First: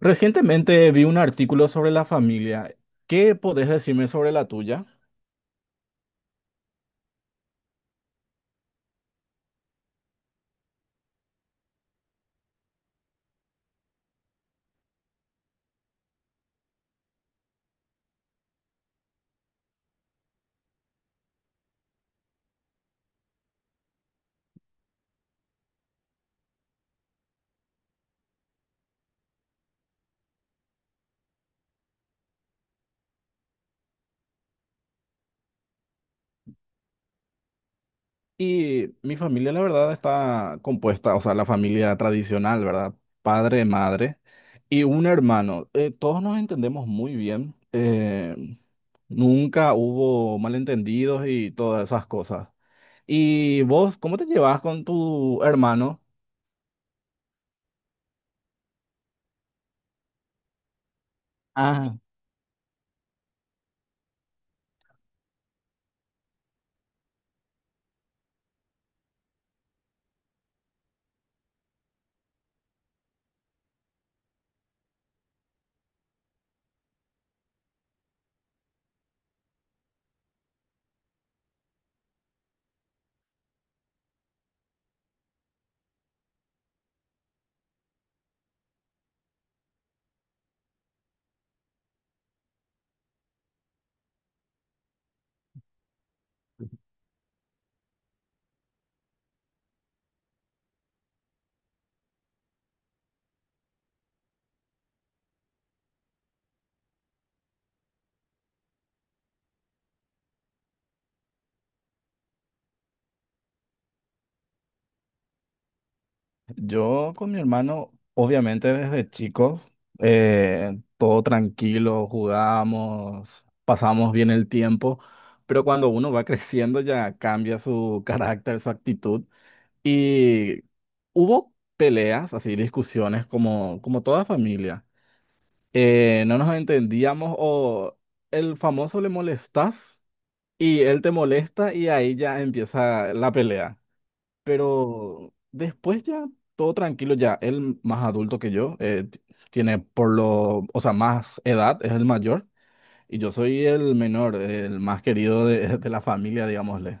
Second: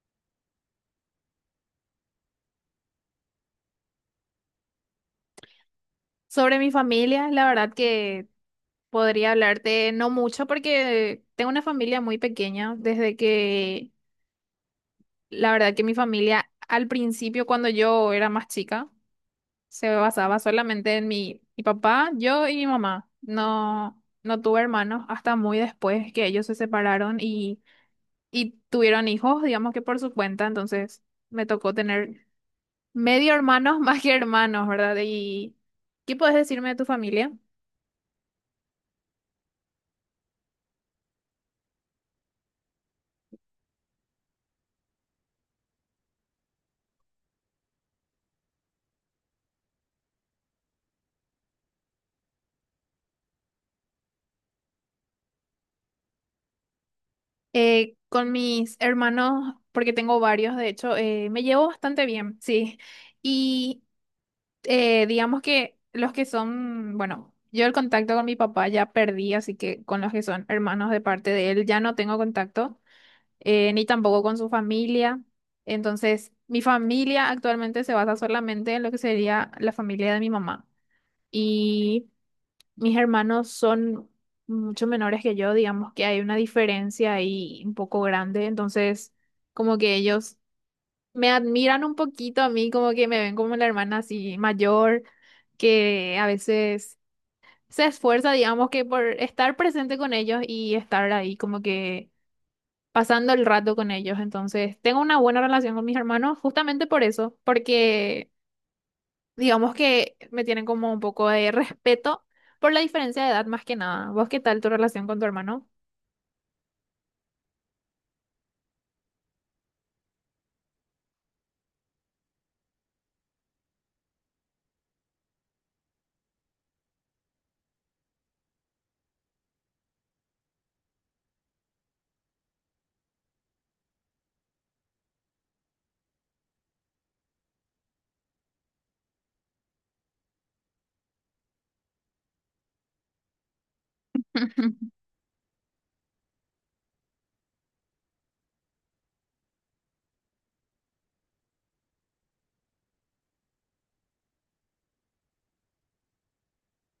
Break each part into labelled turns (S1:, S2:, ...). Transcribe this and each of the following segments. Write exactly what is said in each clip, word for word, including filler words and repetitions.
S1: Recientemente vi un artículo sobre la familia. ¿Qué podés decirme sobre la tuya?
S2: Sobre mi familia, la verdad que podría hablarte no mucho porque tengo una familia muy pequeña, desde que la verdad que mi familia al principio cuando yo era más chica se basaba solamente en mi, mi papá, yo y mi mamá. No, no tuve hermanos hasta muy después que ellos se separaron y, y tuvieron hijos, digamos que por su cuenta, entonces me tocó tener medio hermanos más que hermanos, ¿verdad? ¿Y qué puedes decirme de tu familia?
S1: Y mi familia, la verdad, está compuesta, o sea, la familia tradicional, ¿verdad? Padre, madre y un hermano. Eh, todos nos entendemos muy bien. eh, nunca hubo malentendidos y todas esas cosas. ¿Y vos, cómo te llevas con tu hermano?
S2: Eh, con mis hermanos, porque tengo varios, de hecho, eh, me llevo
S1: Ah.
S2: bastante bien, sí. Y eh, digamos que los que son, bueno, yo el contacto con mi papá ya perdí, así que con los que son hermanos de parte de él ya no tengo contacto, eh, ni tampoco con su familia. Entonces, mi familia actualmente se basa solamente en lo que sería la familia de mi mamá. Y mis hermanos son mucho menores que yo, digamos que hay una diferencia ahí un poco grande, entonces como que ellos me admiran un poquito a mí, como que me ven como la hermana así mayor, que a veces se esfuerza, digamos que por estar presente con ellos y estar ahí como que pasando el rato con ellos, entonces tengo una buena relación con mis hermanos justamente por eso, porque digamos que me tienen como un poco de respeto por la diferencia de edad más que nada. ¿Vos qué tal tu relación con tu hermano?
S1: Yo con mi hermano, obviamente desde chicos, eh, todo tranquilo, jugamos, pasamos bien el tiempo, pero cuando uno va creciendo ya cambia su carácter, su actitud. Y hubo peleas, así discusiones como, como toda familia. Eh, no nos entendíamos o el famoso le molestas y él te molesta y ahí ya empieza la pelea. Pero después ya, todo tranquilo, ya él más adulto que yo, eh, t- tiene por lo, o sea, más edad, es el mayor, y yo soy el menor, el más querido de, de la familia, digámosle.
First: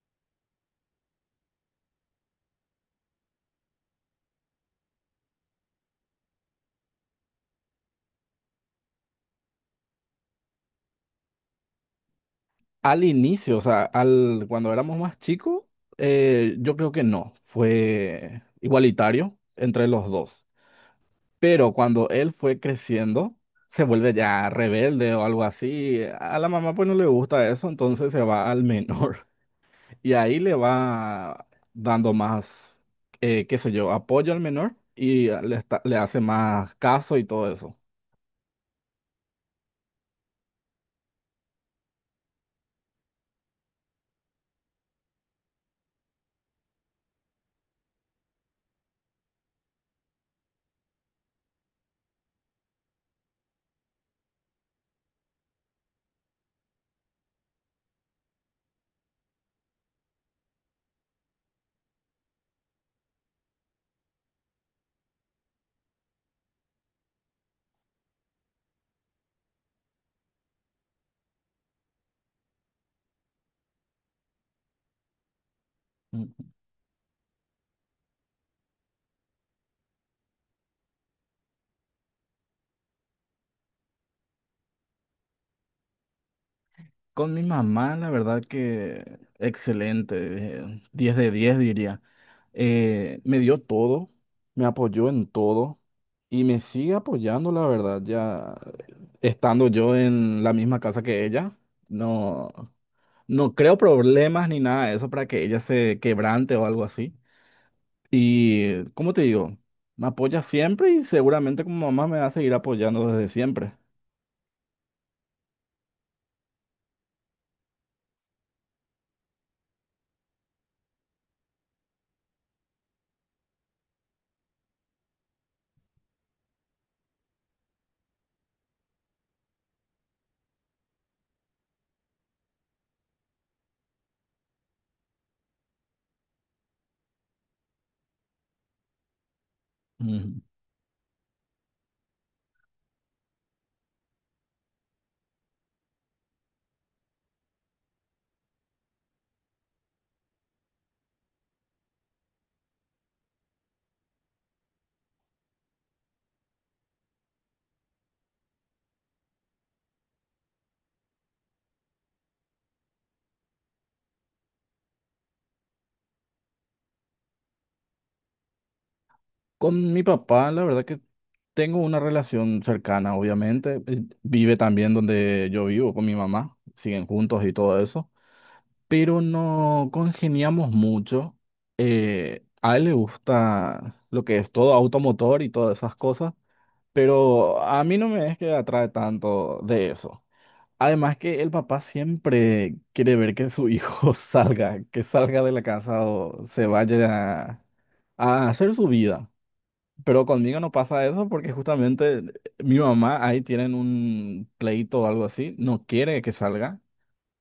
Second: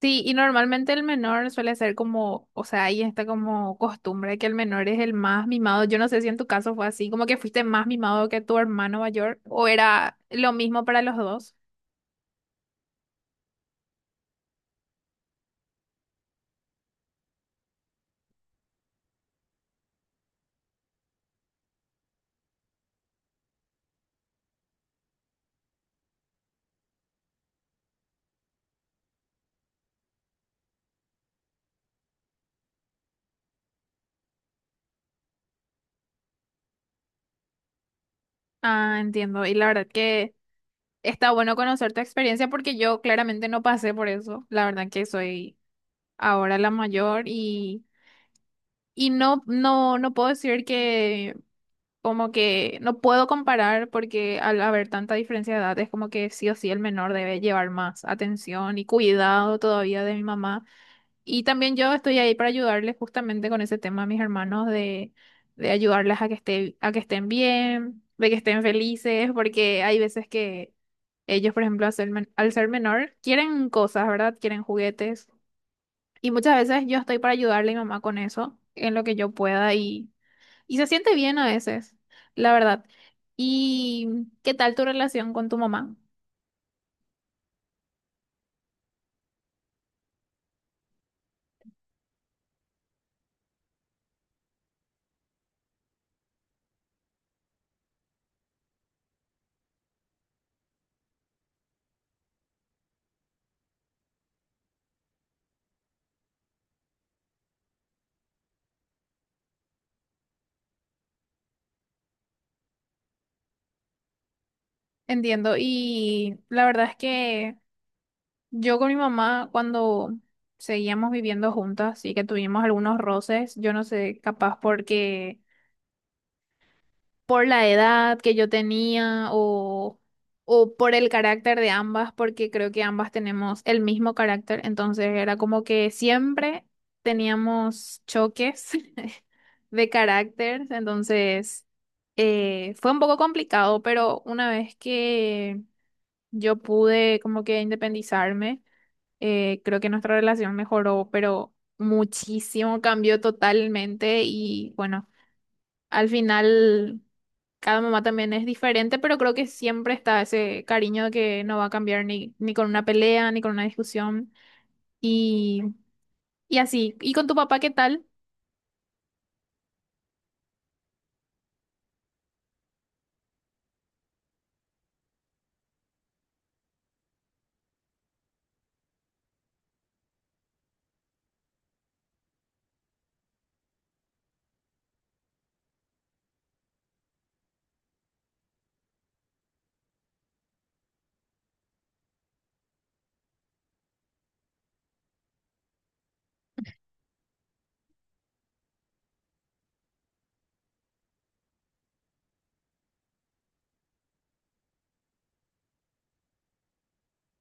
S2: Sí, y normalmente el menor suele ser como, o sea, ahí está como costumbre que el menor es el más mimado. Yo no sé si en tu caso fue así, como que fuiste más mimado que tu hermano mayor, o era lo mismo para los dos.
S1: Al inicio, o sea, al, cuando éramos más chicos, eh, yo creo que no, fue igualitario entre los dos. Pero cuando él fue creciendo, se vuelve ya rebelde o algo así. A la mamá pues no le gusta eso, entonces se va al menor. Y ahí le va dando más, eh, qué sé yo, apoyo al menor y le, está- le hace más caso y todo eso.
S2: Ah, entiendo. Y la verdad que está bueno conocer tu experiencia porque yo claramente no pasé por eso. La verdad que soy ahora la mayor. Y no, no, no puedo decir que como que no puedo comparar porque al haber tanta diferencia de edad es como que sí o sí el menor debe llevar más atención y cuidado todavía de mi mamá. Y también yo estoy ahí para ayudarles justamente con ese tema a mis hermanos de, de ayudarles a que esté, a que estén bien, de que estén felices, porque hay veces que ellos, por ejemplo, al ser, men- al ser menor, quieren cosas, ¿verdad? Quieren juguetes. Y
S1: Ujú.
S2: muchas veces yo estoy para ayudarle a mi mamá con eso, en lo que yo pueda y y se siente bien a veces, la verdad. ¿Y qué tal tu relación con tu mamá?
S1: Con mi mamá, la verdad que excelente, eh, diez de diez diría. Eh, me dio todo, me apoyó en todo y me sigue apoyando, la verdad, ya estando yo en la misma casa que ella. No, no creo problemas ni nada de eso para que ella se quebrante o algo así. Y, ¿cómo te digo? Me apoya siempre y seguramente como mamá me va a seguir apoyando desde siempre.
S2: Entiendo. Y la verdad es que yo con mi mamá, cuando seguíamos viviendo juntas y que tuvimos algunos roces, yo no sé, capaz porque por la edad que yo tenía o, o por el carácter de ambas, porque creo que ambas tenemos el mismo carácter, entonces era como que siempre teníamos choques de
S1: Ujú.
S2: carácter, entonces eh, fue un poco complicado, pero una vez que yo pude como que independizarme, eh, creo que nuestra relación mejoró, pero muchísimo, cambió totalmente y bueno. Al final cada mamá también es diferente, pero creo que siempre está ese cariño que no va a cambiar ni, ni con una pelea, ni con una discusión. Y, y así. ¿Y con tu papá qué tal?
S1: Con mi papá, la verdad que tengo una relación cercana, obviamente. Él vive también donde yo vivo con mi mamá, siguen juntos y todo eso, pero no congeniamos mucho. Eh, a él le gusta lo que es todo automotor y todas esas cosas, pero a mí no me es que atrae tanto de eso. Además que el papá siempre quiere ver que su hijo salga, que salga de la casa o se vaya a, a hacer su vida. Pero conmigo no pasa eso porque justamente mi mamá ahí tienen un pleito o algo así, no quiere que salga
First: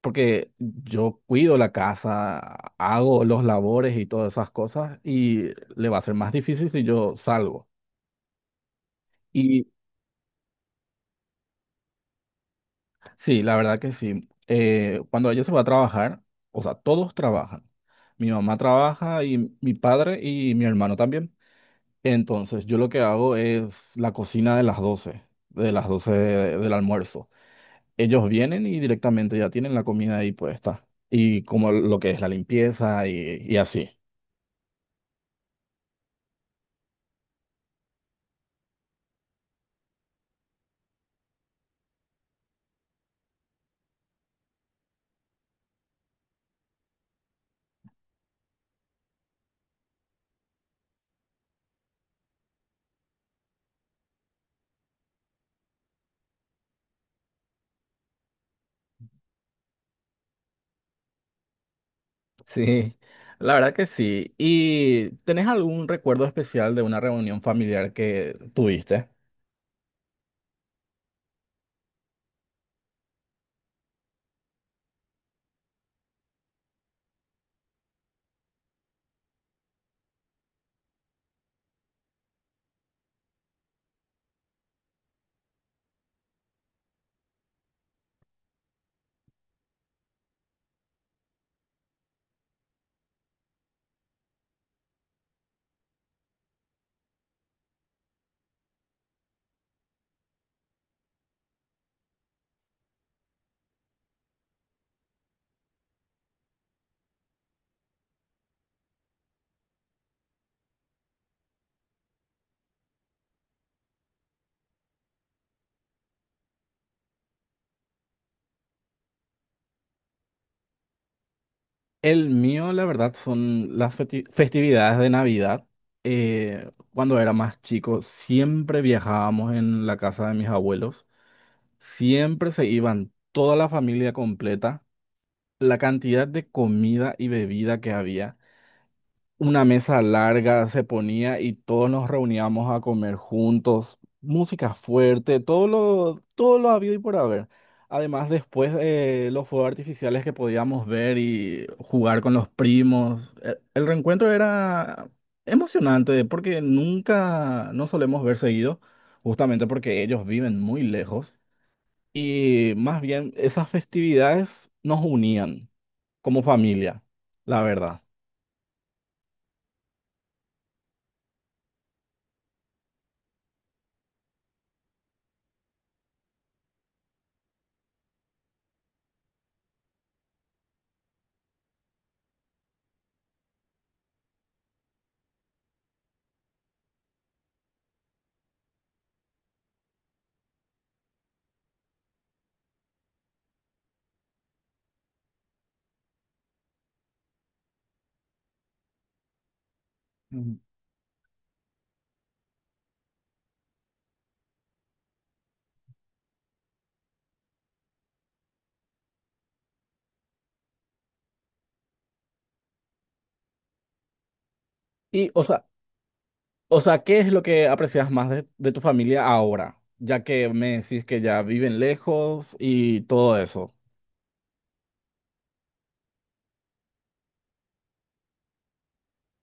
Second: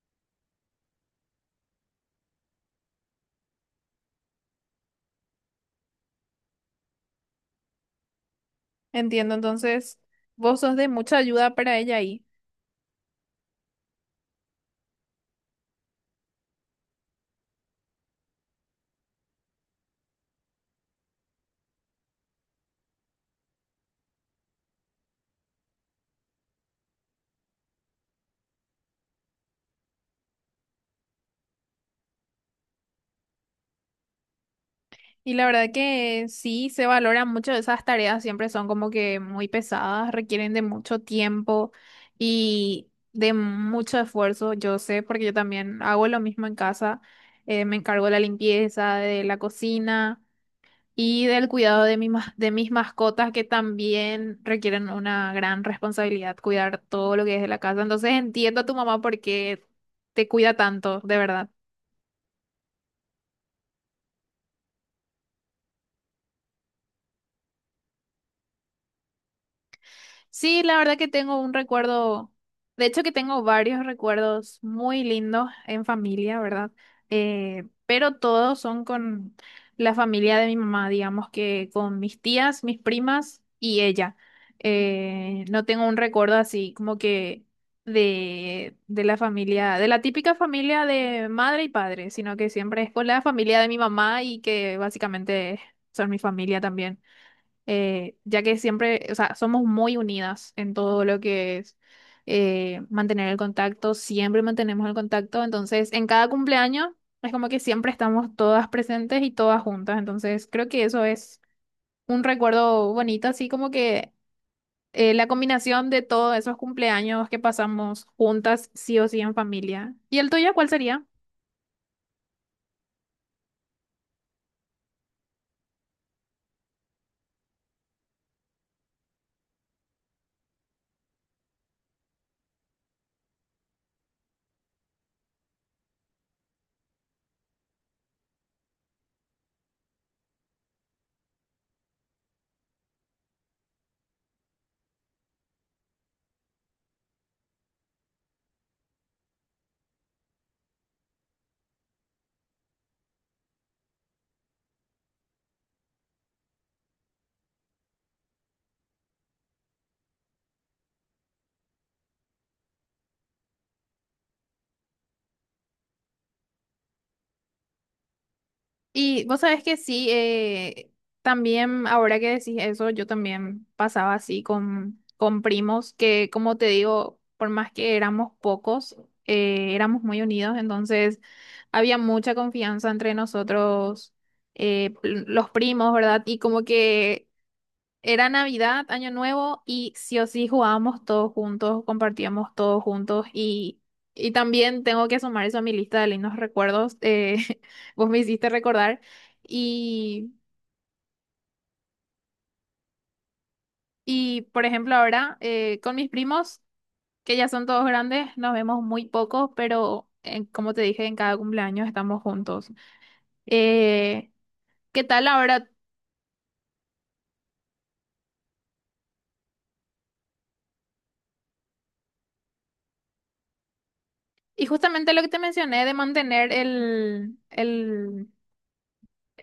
S1: porque yo cuido la casa, hago los labores y todas esas cosas y le va a ser más difícil si yo salgo.
S2: Entiendo, entonces vos sos de mucha ayuda para ella ahí.
S1: Sí, la verdad que sí. Eh, cuando ella se va a trabajar, o sea, todos trabajan. Mi mamá trabaja y mi padre y mi hermano también. Entonces, yo lo que hago es la cocina de las doce, de las doce de- del almuerzo. Ellos vienen y directamente ya tienen la comida ahí puesta. Y como lo que es la limpieza y, y así.
S2: Y la verdad que sí, se valoran mucho esas tareas, siempre son como que muy pesadas, requieren de mucho tiempo y de mucho esfuerzo. Yo sé, porque yo también hago lo mismo en casa, eh, me encargo de la limpieza, de la cocina. Y del cuidado de mi ma- de mis mascotas que también requieren una gran responsabilidad, cuidar todo lo que es de la casa. Entonces entiendo a tu mamá por qué te cuida tanto, de verdad.
S1: Sí, la verdad que sí. ¿Y tenés algún recuerdo especial de una reunión familiar que tuviste?
S2: Sí, la verdad que tengo un recuerdo, de hecho que tengo varios recuerdos muy lindos en familia, ¿verdad? Eh, pero todos son con la familia de mi mamá, digamos que con mis tías, mis primas y ella. Eh, no tengo un recuerdo así como que de, de la familia, de la típica familia de madre y padre, sino que siempre es con la familia de mi mamá y que básicamente son mi familia también eh, ya que siempre, o sea, somos muy unidas en todo lo que es eh, mantener el contacto, siempre mantenemos el contacto, entonces en cada cumpleaños es como que siempre estamos todas presentes y todas juntas, entonces creo que eso es un recuerdo bonito, así como que eh, la combinación de todos esos cumpleaños que pasamos juntas, sí o sí en familia. ¿Y el tuyo cuál sería?
S1: El mío, la verdad, son las festi- festividades de Navidad. Eh, cuando era más chico, siempre viajábamos en la casa de mis abuelos. Siempre se iban toda la familia completa. La cantidad de comida y bebida que había una mesa larga se ponía y todos nos reuníamos a comer juntos, música fuerte, todo lo, todo lo habido y por haber. Además, después eh, los fuegos artificiales que podíamos ver y jugar con los primos, E- el reencuentro era emocionante porque nunca no solemos ver seguido, justamente porque ellos viven muy lejos y más bien esas festividades nos unían como familia, la verdad.
S2: Y vos sabés que sí, eh, también ahora que decís eso, yo también pasaba así con, con primos que, como te digo, por más que éramos pocos, eh, éramos muy unidos, entonces había mucha confianza entre nosotros, eh, pl- los primos, ¿verdad? Y como que era Navidad, Año Nuevo y sí o sí jugábamos todos juntos, compartíamos todos juntos y, y también tengo que sumar eso a mi lista de lindos recuerdos. eh, vos me hiciste recordar y,
S1: Ujú.
S2: y por ejemplo ahora eh, con mis primos, que ya son todos grandes, nos vemos muy poco, pero eh, como te dije, en cada cumpleaños estamos juntos. Eh, ¿Qué tal
S1: Y, o sea,
S2: ahora?
S1: O sea, ¿qué es lo que aprecias más de, de tu familia ahora? Ya que me decís que ya viven lejos y todo eso.
S2: Y justamente lo que te mencioné de mantener el, el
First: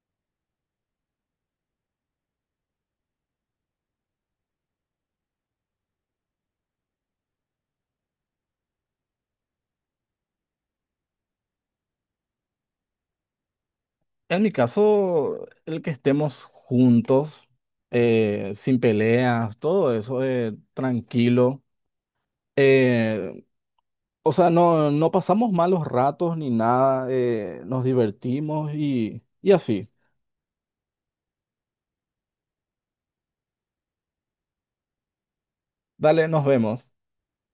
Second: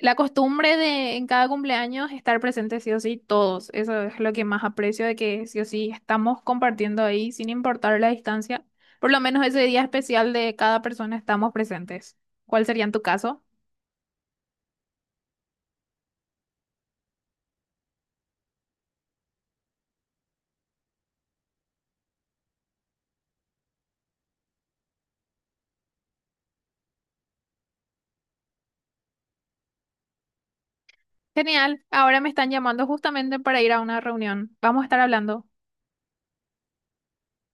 S2: la costumbre de en cada cumpleaños estar presentes sí o sí todos, eso es lo que más aprecio de que sí o sí estamos compartiendo ahí sin importar la distancia. Por lo menos ese día especial de cada persona estamos presentes. ¿Cuál sería en tu caso?
S1: En mi caso, el que estemos juntos, eh, sin peleas, todo eso, eh, tranquilo. Eh, o sea, no, no pasamos malos ratos ni nada, eh, nos divertimos y, y así.
S2: Genial, ahora me están llamando justamente para ir a una reunión. Vamos a estar hablando.
S1: Dale, nos vemos.